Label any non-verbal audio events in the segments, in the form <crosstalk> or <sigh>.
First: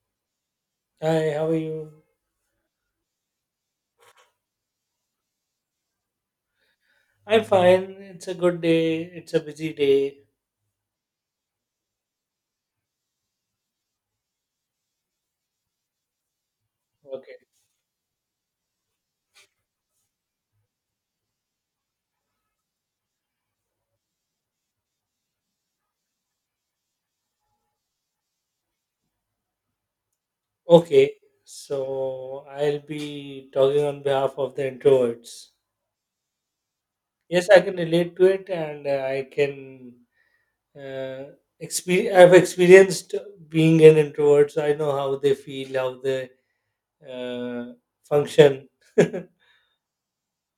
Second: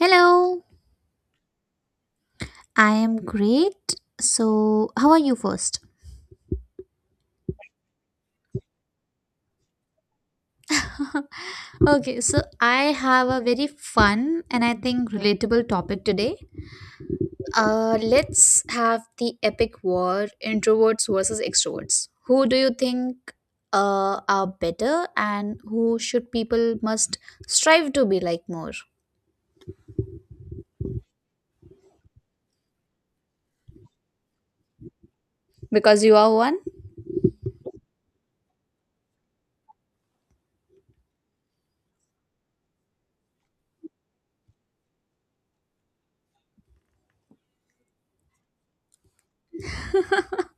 Hello. Hi, how are you? I am great. So, how are you first? I'm fine. It's a good day. It's a busy day. <laughs> Okay, so I have a very fun and I think relatable topic today. Okay. Let's have the epic war, introverts versus extroverts. Who do you think are better, and who should people must strive to be like more? Okay, so I'll be talking on behalf of the introverts. Because you are one? Yes, I can relate to it, and I can uh, experience. I've experienced being an introvert, so I know how they feel, how they uh, function. <laughs> <laughs>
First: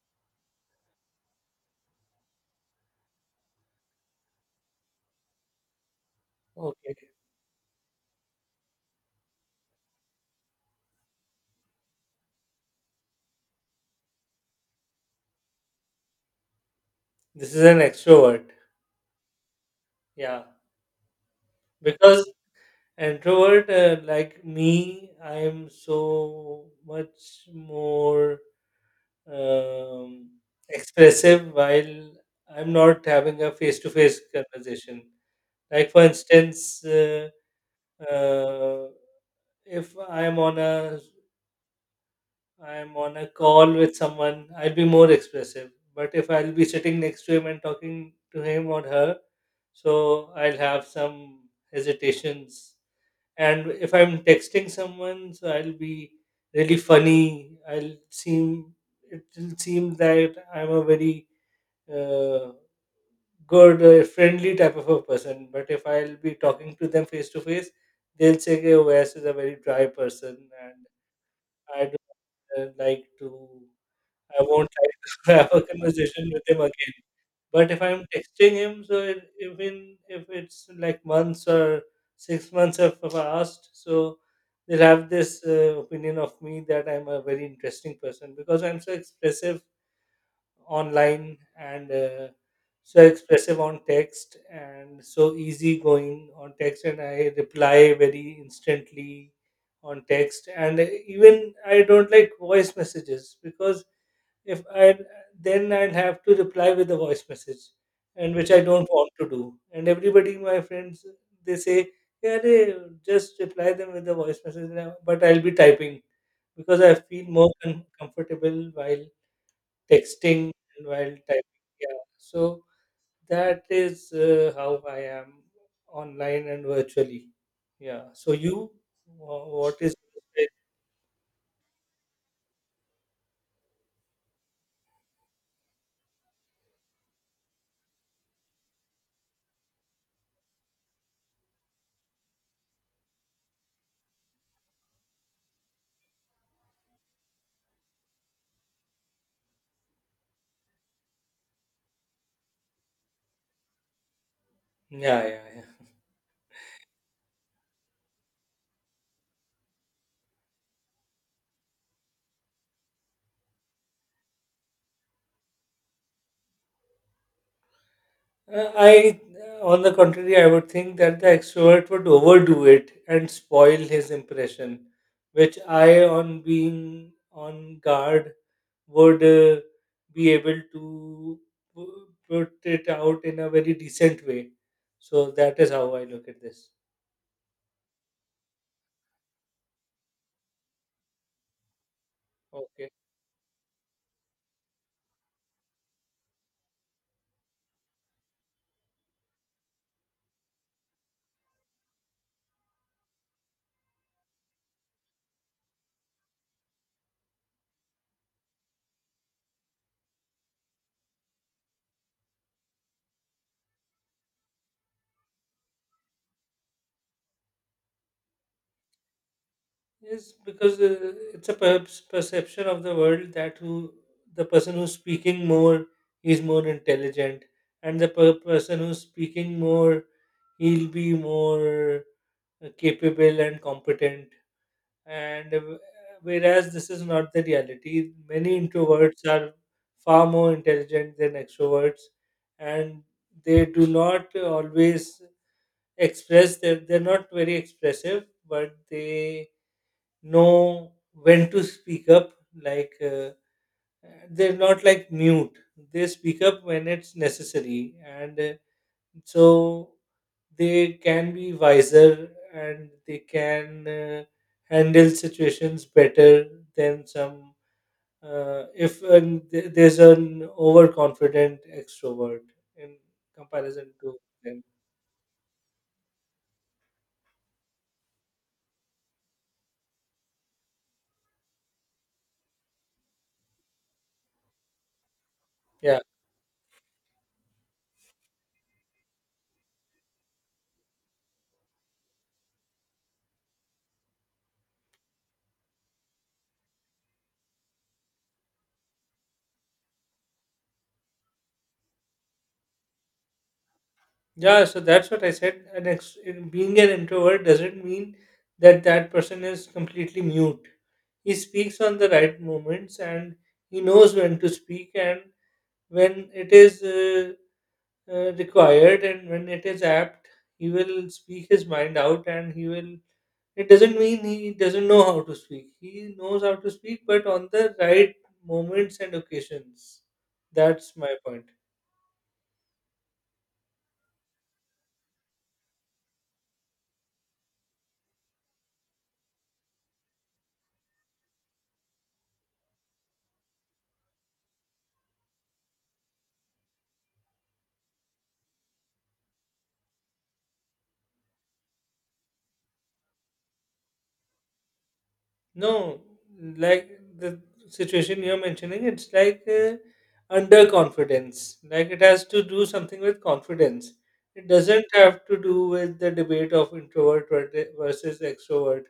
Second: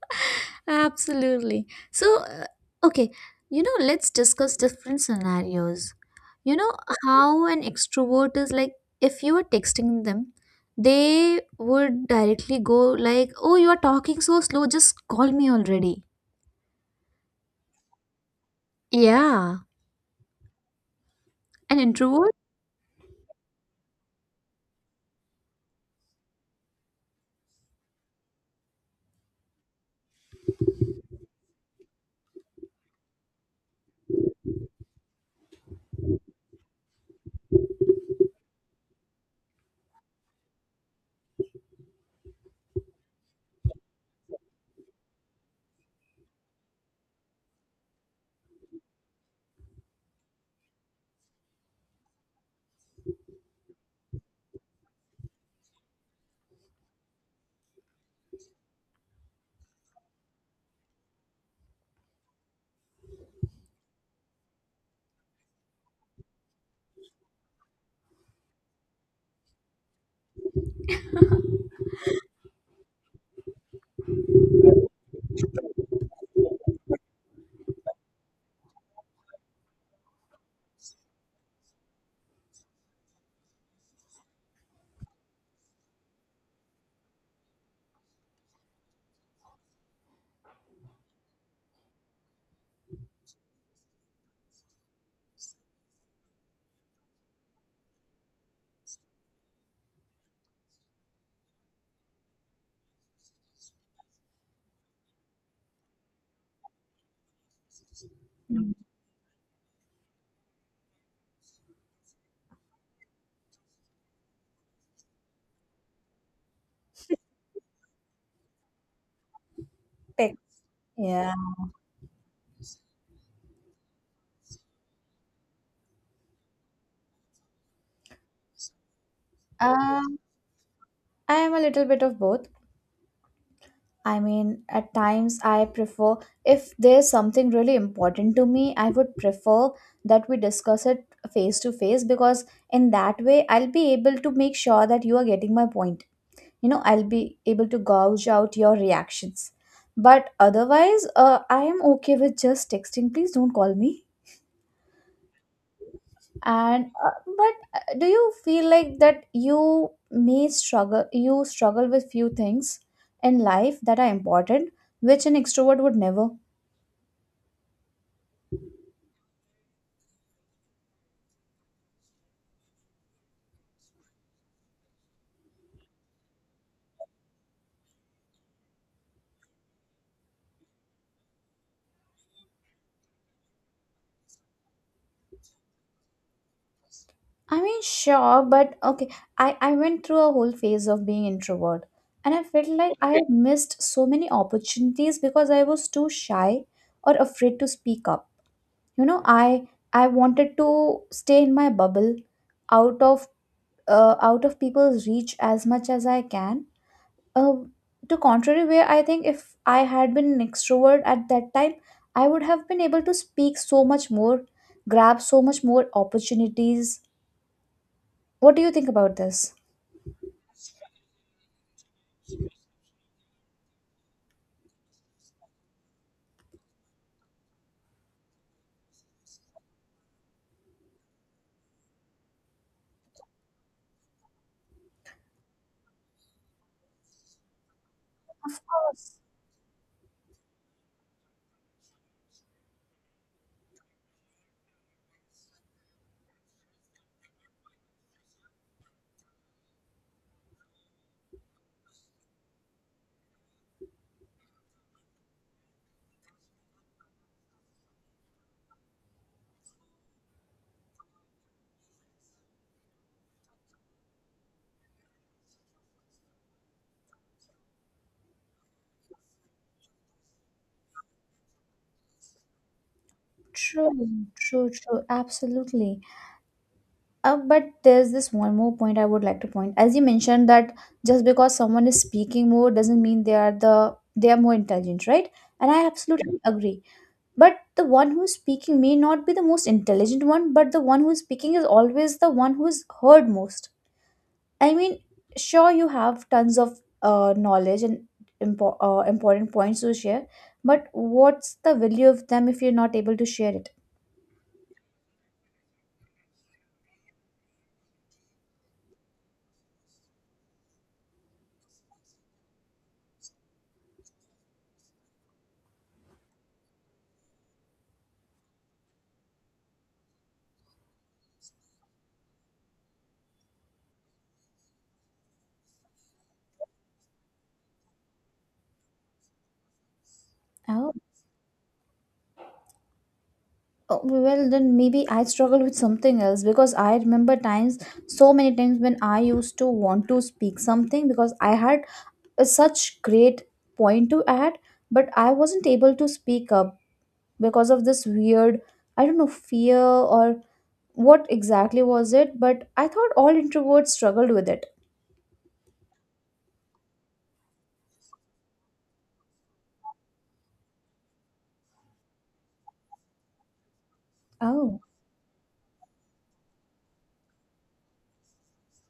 Absolutely. So, uh, okay, you know, let's discuss different scenarios. You know, Okay. how an extrovert is like, if you were texting them, they would directly go like, "Oh, you are talking so slow. Just call me already." This is an extrovert. Yeah, Yeah, an because introvert? introvert, like me, I am so much more um, expressive while I'm not having a face to face conversation. Like, for instance, uh, if I'm on a I'm on a call with someone, I'll be more expressive. But if I'll be sitting next to him and talking to him or her, so I'll have some hesitations. And if I'm texting someone, so I'll be really funny, I'll seem, it will seem that I'm a very uh, good, friendly type of a person. But if I'll be talking to them face to face, they'll say, okay, Wes is a very dry person, and I don't like to, I won't like <laughs> to have a conversation with him again. But if I'm texting him, so it, even if it's like months or 6 months have passed, so they'll have this opinion of me that I'm a very interesting person because I'm so expressive online, and so expressive on text, and so easygoing on text, and I reply very instantly on text. And even I don't like voice messages because if I, then I'd have to reply with a voice message, and which I Mm. don't want to do. And everybody, my friends, they say, "Yeah, they just reply them with a voice message now," but I'll be typing because I feel more comfortable while Tech. texting and while Yeah. typing. Yeah, so that is how I am online and virtually. Yeah. So you, what is? Um, I am a little bit of both. I mean, at times I prefer, if there's something really important to me, I would prefer that we discuss it face to face, because in that way I'll be able to make sure that you are getting my point. You know, I'll be able to gauge out your reactions. But otherwise, I am okay with just texting. Please don't call me. Yeah, yeah, yeah. And but do you feel like that you may struggle you struggle with few things in life that are important, which an extrovert would never? Uh, I, on the contrary, I would think that the extrovert would overdo it and spoil his impression, which I, on being on guard, would be able to put it out in a very decent way. So that is how I look at this. I mean, sure, but okay, I went through a whole phase of being introvert, and I felt Okay. like I had missed so many opportunities because I was too shy or afraid to speak up. You know, I wanted to stay in my bubble, out of out of people's reach as much as I can. uh, to contrary way, I think if I had been an extrovert at that time, I would have been able to speak so much more, grab so much more opportunities. What do you think about this? Yes, because it's a perhaps perception of the world that who, the person who's speaking more is more intelligent, and the person who's speaking more, he'll be more capable and competent. And Whereas this is not the reality, Of many course. introverts are far more intelligent than extroverts, and they do not always express. They're not very expressive, but they know when to speak up, like they're not like mute. They speak up when it's necessary, and so they can be wiser and they can handle situations better than some, if an, there's an overconfident extrovert in comparison true to them. True, absolutely. But there's this one more point I would like to point. As you mentioned that just because someone is speaking more doesn't mean they are more intelligent, right? And I Yeah. absolutely agree. But the one who's speaking may not be the most intelligent one, but the one who's speaking is always the one who's heard most. I mean, sure, you have tons of knowledge and important points to share, but what's the value of them if you're not able to share Yeah, so that's what I said. Being an introvert doesn't mean that that person is completely mute. He speaks on the right moments, and he knows when to speak and when it is required, and when it is apt, he will speak his mind out and he will. It doesn't mean he doesn't know how to speak. He knows how to speak, but on the right moments and occasions. That's it? my point. Oh, well, then maybe I struggle with something else, because I remember times, so many times when I used to want to speak something because I had a such great point to add, but I wasn't able to speak up because of this weird, I don't know, fear or what exactly was it. But I thought all introverts struggled with it. No, like the situation you're mentioning, it's like underconfidence. Like it has to do something with confidence. It Oh. doesn't have to do with the debate of introvert versus extrovert,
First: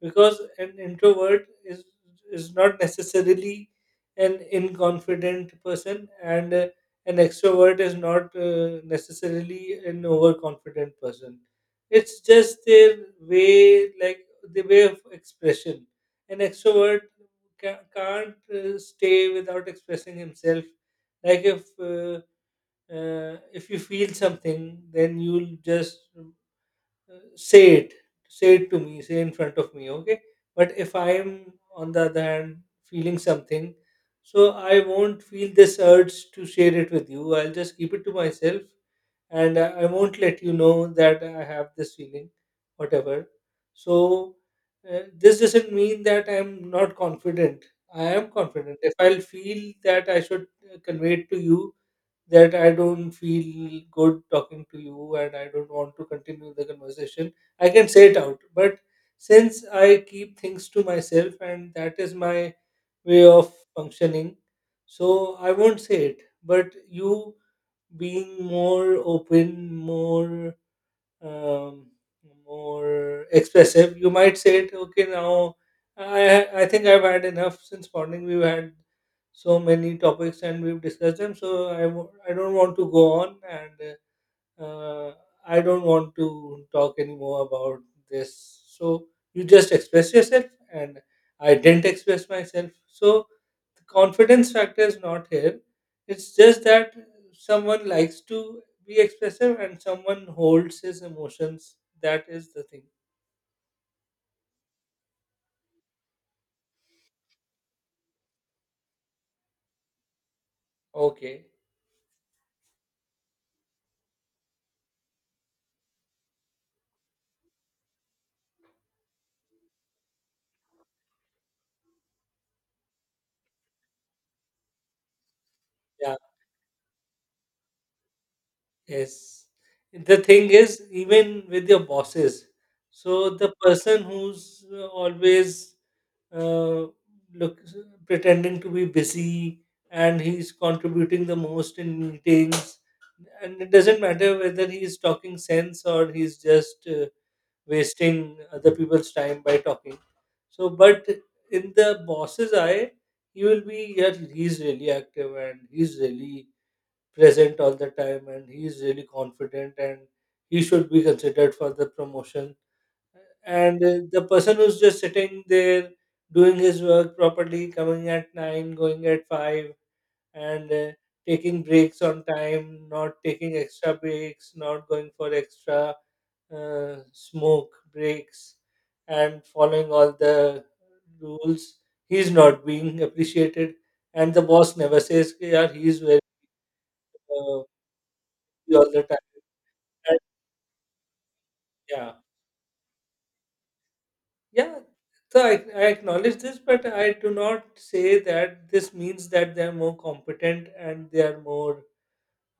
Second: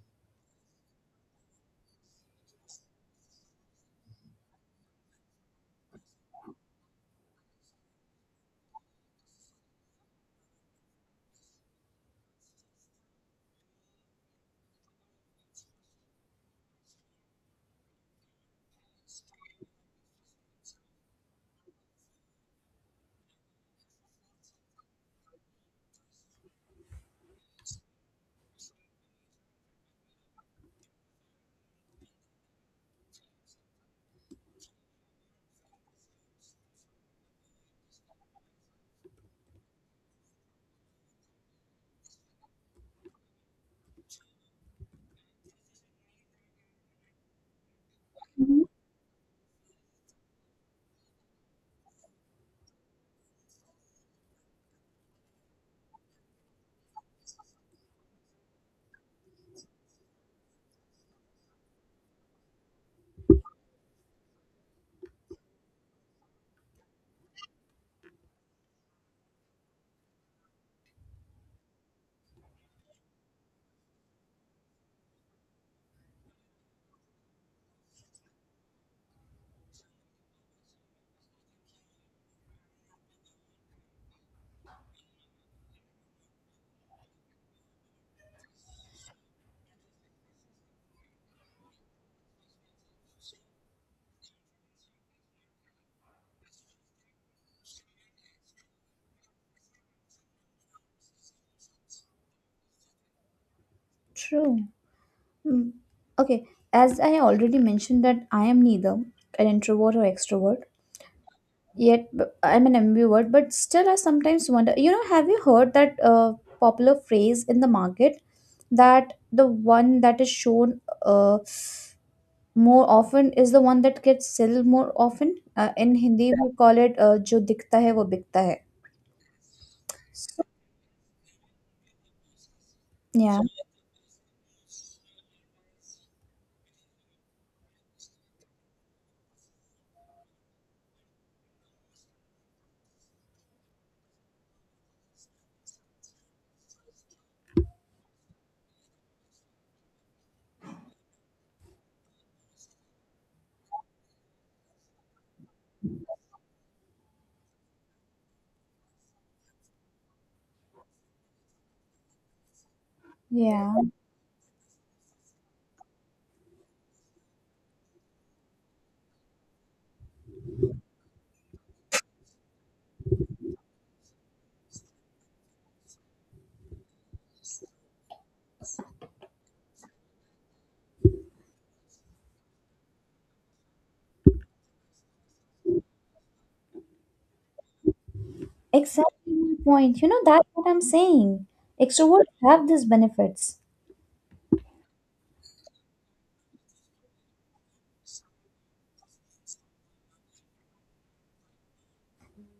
because an introvert is not necessarily an inconfident person, and an extrovert is not necessarily an overconfident person. It's just their way, like the way of expression. An extrovert can't stay without expressing himself. Like if you feel something, then you'll just say it, say it to me, say in front of me, okay? But if I am, on the other hand, feeling something, so I won't feel this urge to share it with you. I'll just keep it to myself, and I won't let you know that I have this feeling, whatever. So, this doesn't mean that I'm not confident. I am Mhm. confident. If I'll feel that I should convey it to you that I don't feel good talking to you and I don't want to continue the conversation, I can say it out. But since I keep things to myself and that is my way of functioning, so I won't say it. But you, being more open, more um, more expressive, you might say it. Okay, now I think I've had enough. Since morning, we've had so many topics and we've discussed them, so I don't want to go on and. Uh, I don't want to talk anymore about this. So you just express yourself, and I didn't express myself. So the confidence factor is not here. It's just that someone likes to be expressive and someone holds his emotions. That is the thing. True. Hmm. Okay, as I already mentioned, that I am neither an introvert or extrovert, Okay. yet I'm an ambivert, but still I sometimes wonder. You know, have you heard that popular phrase in the market, that the one that is shown more often is the one that gets sold more often? In Yeah. Hindi, we call it "जो दिखता है वो बिकता है." Yes. The So, thing is, even with your bosses, so yeah, the person who's always uh, look pretending to be busy and he's contributing the most in meetings, and it doesn't matter whether he's talking sense or he's just wasting other people's time by talking. So, but in the boss's eye, he will be, yeah, he's really active and he's really present all the time and he is really confident and he should be considered for the promotion. yeah, And the person who's just sitting there doing his work properly, coming at 9, going at 5, and taking breaks on time, not taking extra breaks, not going for extra smoke breaks, and following all the rules, he's not being appreciated. And the boss never says, "Ki, yaar, he's very uh, busy all the time," exactly my point. You that. know, that's what I'm saying. Yeah, Extroverts have these benefits. yeah, so I acknowledge this, but I do not say that this means that they're more competent and they are more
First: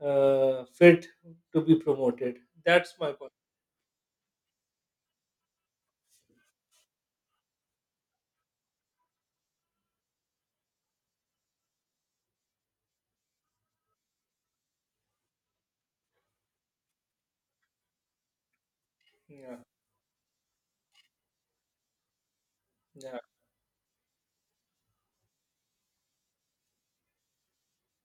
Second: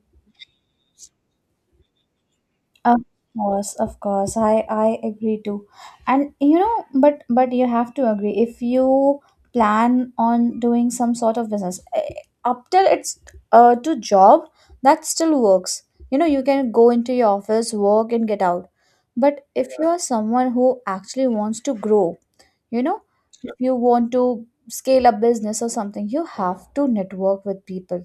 fit to be promoted. That's Of my point. course, of course. I agree too. And you know, but you have to agree, if you plan on doing some sort of business, eh, up till it's to job, that still works. You know, you can go into your office, work and get out. But Yeah. if you are someone who actually wants to grow, you know, Yeah. you want to scale a business or something, you have to network with people,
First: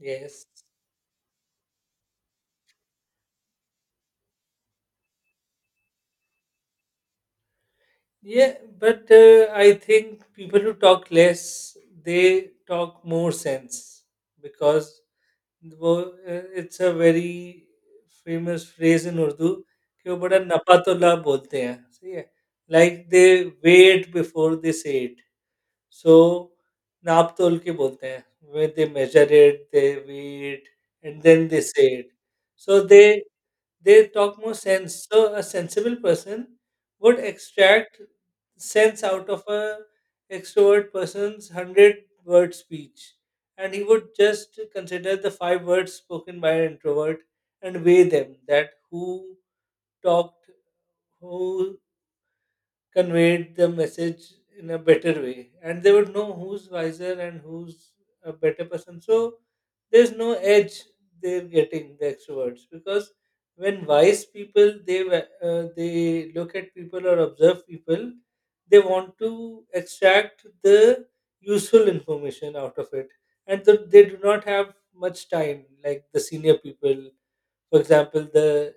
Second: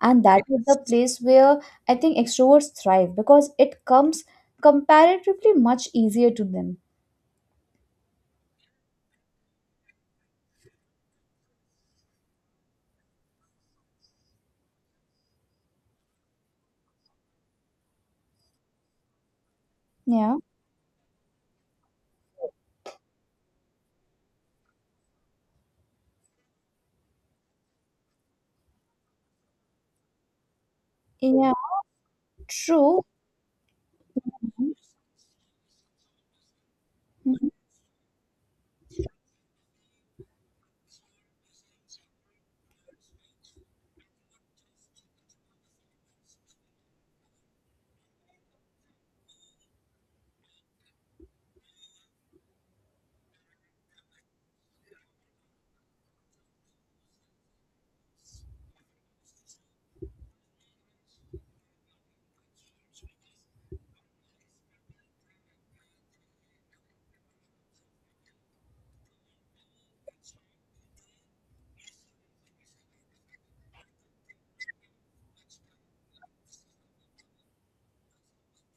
and that Yes. is the place where I think extroverts thrive, because it comes comparatively much easier to them. Yeah, but I think people who talk less, they talk more sense because वो uh, it's a very famous phrase in Urdu कि वो Yeah, बड़ा नपातुल्ला बोलते हैं, सही है? Like they wait before they say it so नाप-तोल के बोलते हैं, when they measure it, they wait and then yeah, they say it. So they true. they talk more sense. So a sensible person would Mhm. extract sense out of a extrovert person's 100 word speech, and he would just consider the 5 words spoken by an introvert and weigh them. That who talked, who conveyed the message in a better way, and they would know who's wiser and who's a better person. So there's no edge they're getting, the extroverts, because when wise people, they they look at people or observe people, they want to extract the useful information out of it. And they do not have much time, like the senior people, for example, the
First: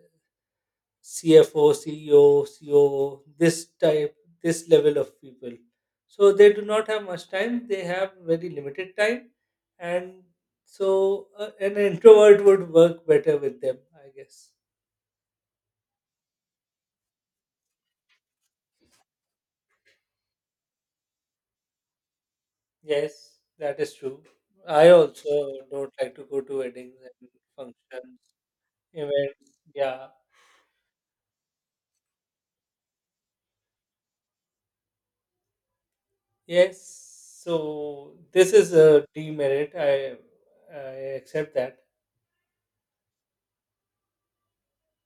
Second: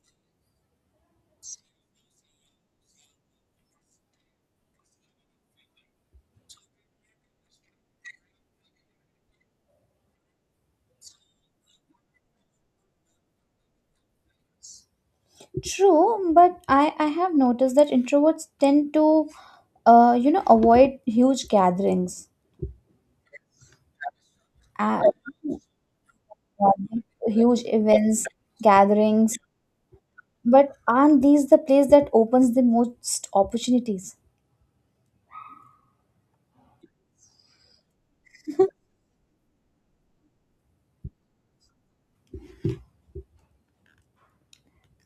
CFO, CEO, COO, this type, this level of people. So they do not have much time. They have very limited time, and so an introvert would work better with them, I guess. True. But I have noticed that introverts tend to you know, avoid huge gatherings, Yes, that is true. I uh, also don't like to go to weddings and huge functions, events, gatherings. events. Yeah. But aren't these the place that opens the most opportunities? Yes. So this is a demerit. I accept that.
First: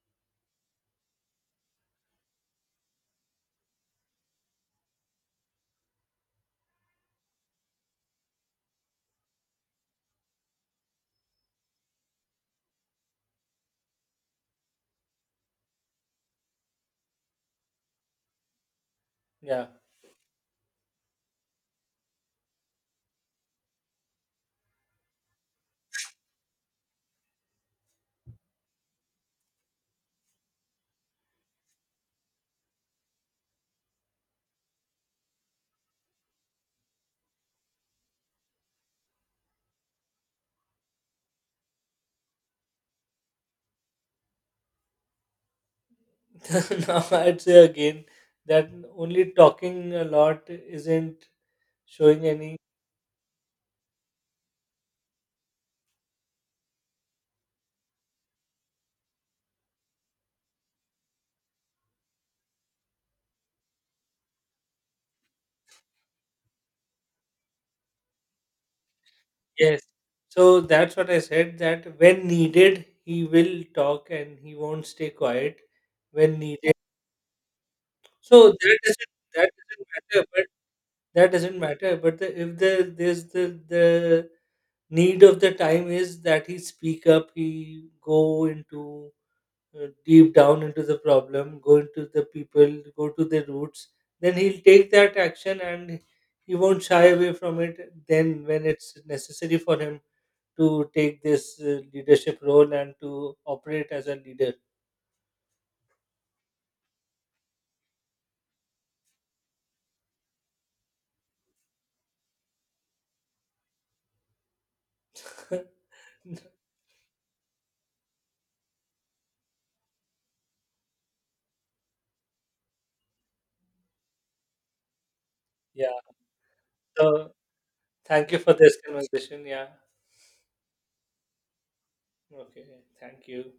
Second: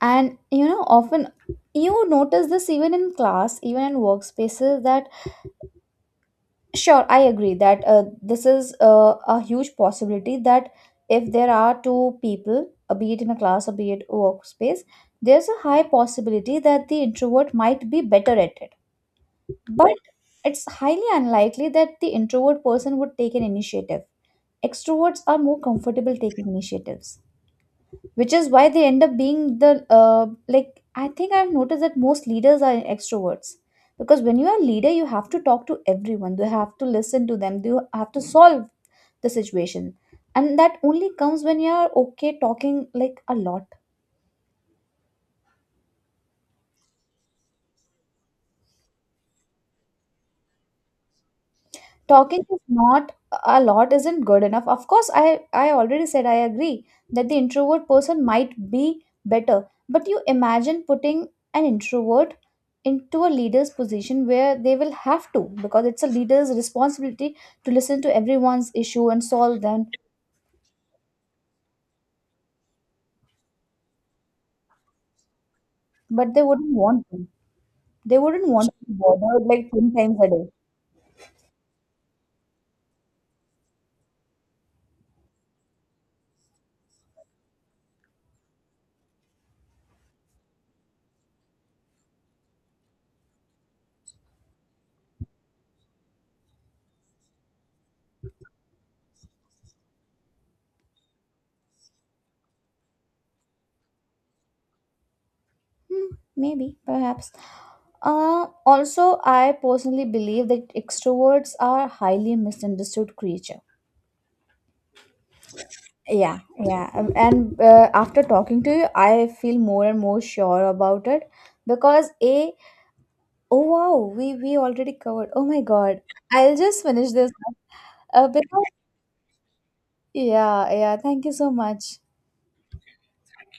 And you know, often you notice this even in class, even in workspaces, that sure, I agree that this is a huge possibility that if there are two people, be it in a class or be it workspace, there's a high possibility that the introvert might be better at it. Yeah. But it's highly unlikely that the introvert person would take an initiative. Extroverts are more comfortable taking initiatives, which is why they end up being the uh, like, I think I've noticed that most leaders are extroverts, because when you are a leader, you have to talk to everyone, you have to listen to them, you have to solve the situation. And that only comes when you are okay talking like a lot. <laughs> Now I'd say again that only talking a lot isn't showing Talking any. is not, a lot isn't good enough. Of course, I already said I agree that the introvert person might be better, but you imagine putting an introvert into a leader's position, where they will have to, because it's a leader's responsibility to listen to everyone's issue and solve Yes. them. So that's what I said, that when needed, he will talk and he won't stay quiet But when they needed. wouldn't want to, they wouldn't want to be bothered That like doesn't 10 times matter. a But day. that doesn't matter. But the, if the there's the need of the time is that he speak up, he go into deep down into the problem, go into the people, go to the roots, then he'll take that action, and he won't shy away from it. Then, when it's necessary for him to take this leadership role and to operate as a leader. Hmm, maybe perhaps uh, also, I personally believe that extroverts are highly misunderstood creatures. Yeah, <laughs> yeah. And after talking to you, I feel more and more sure about it, because A, oh wow, we already covered. Oh my Yeah. God, I'll just finish So, this. Thank you for Because this conversation. Yeah. yeah, yeah. Thank you so much. Okay. Thank you.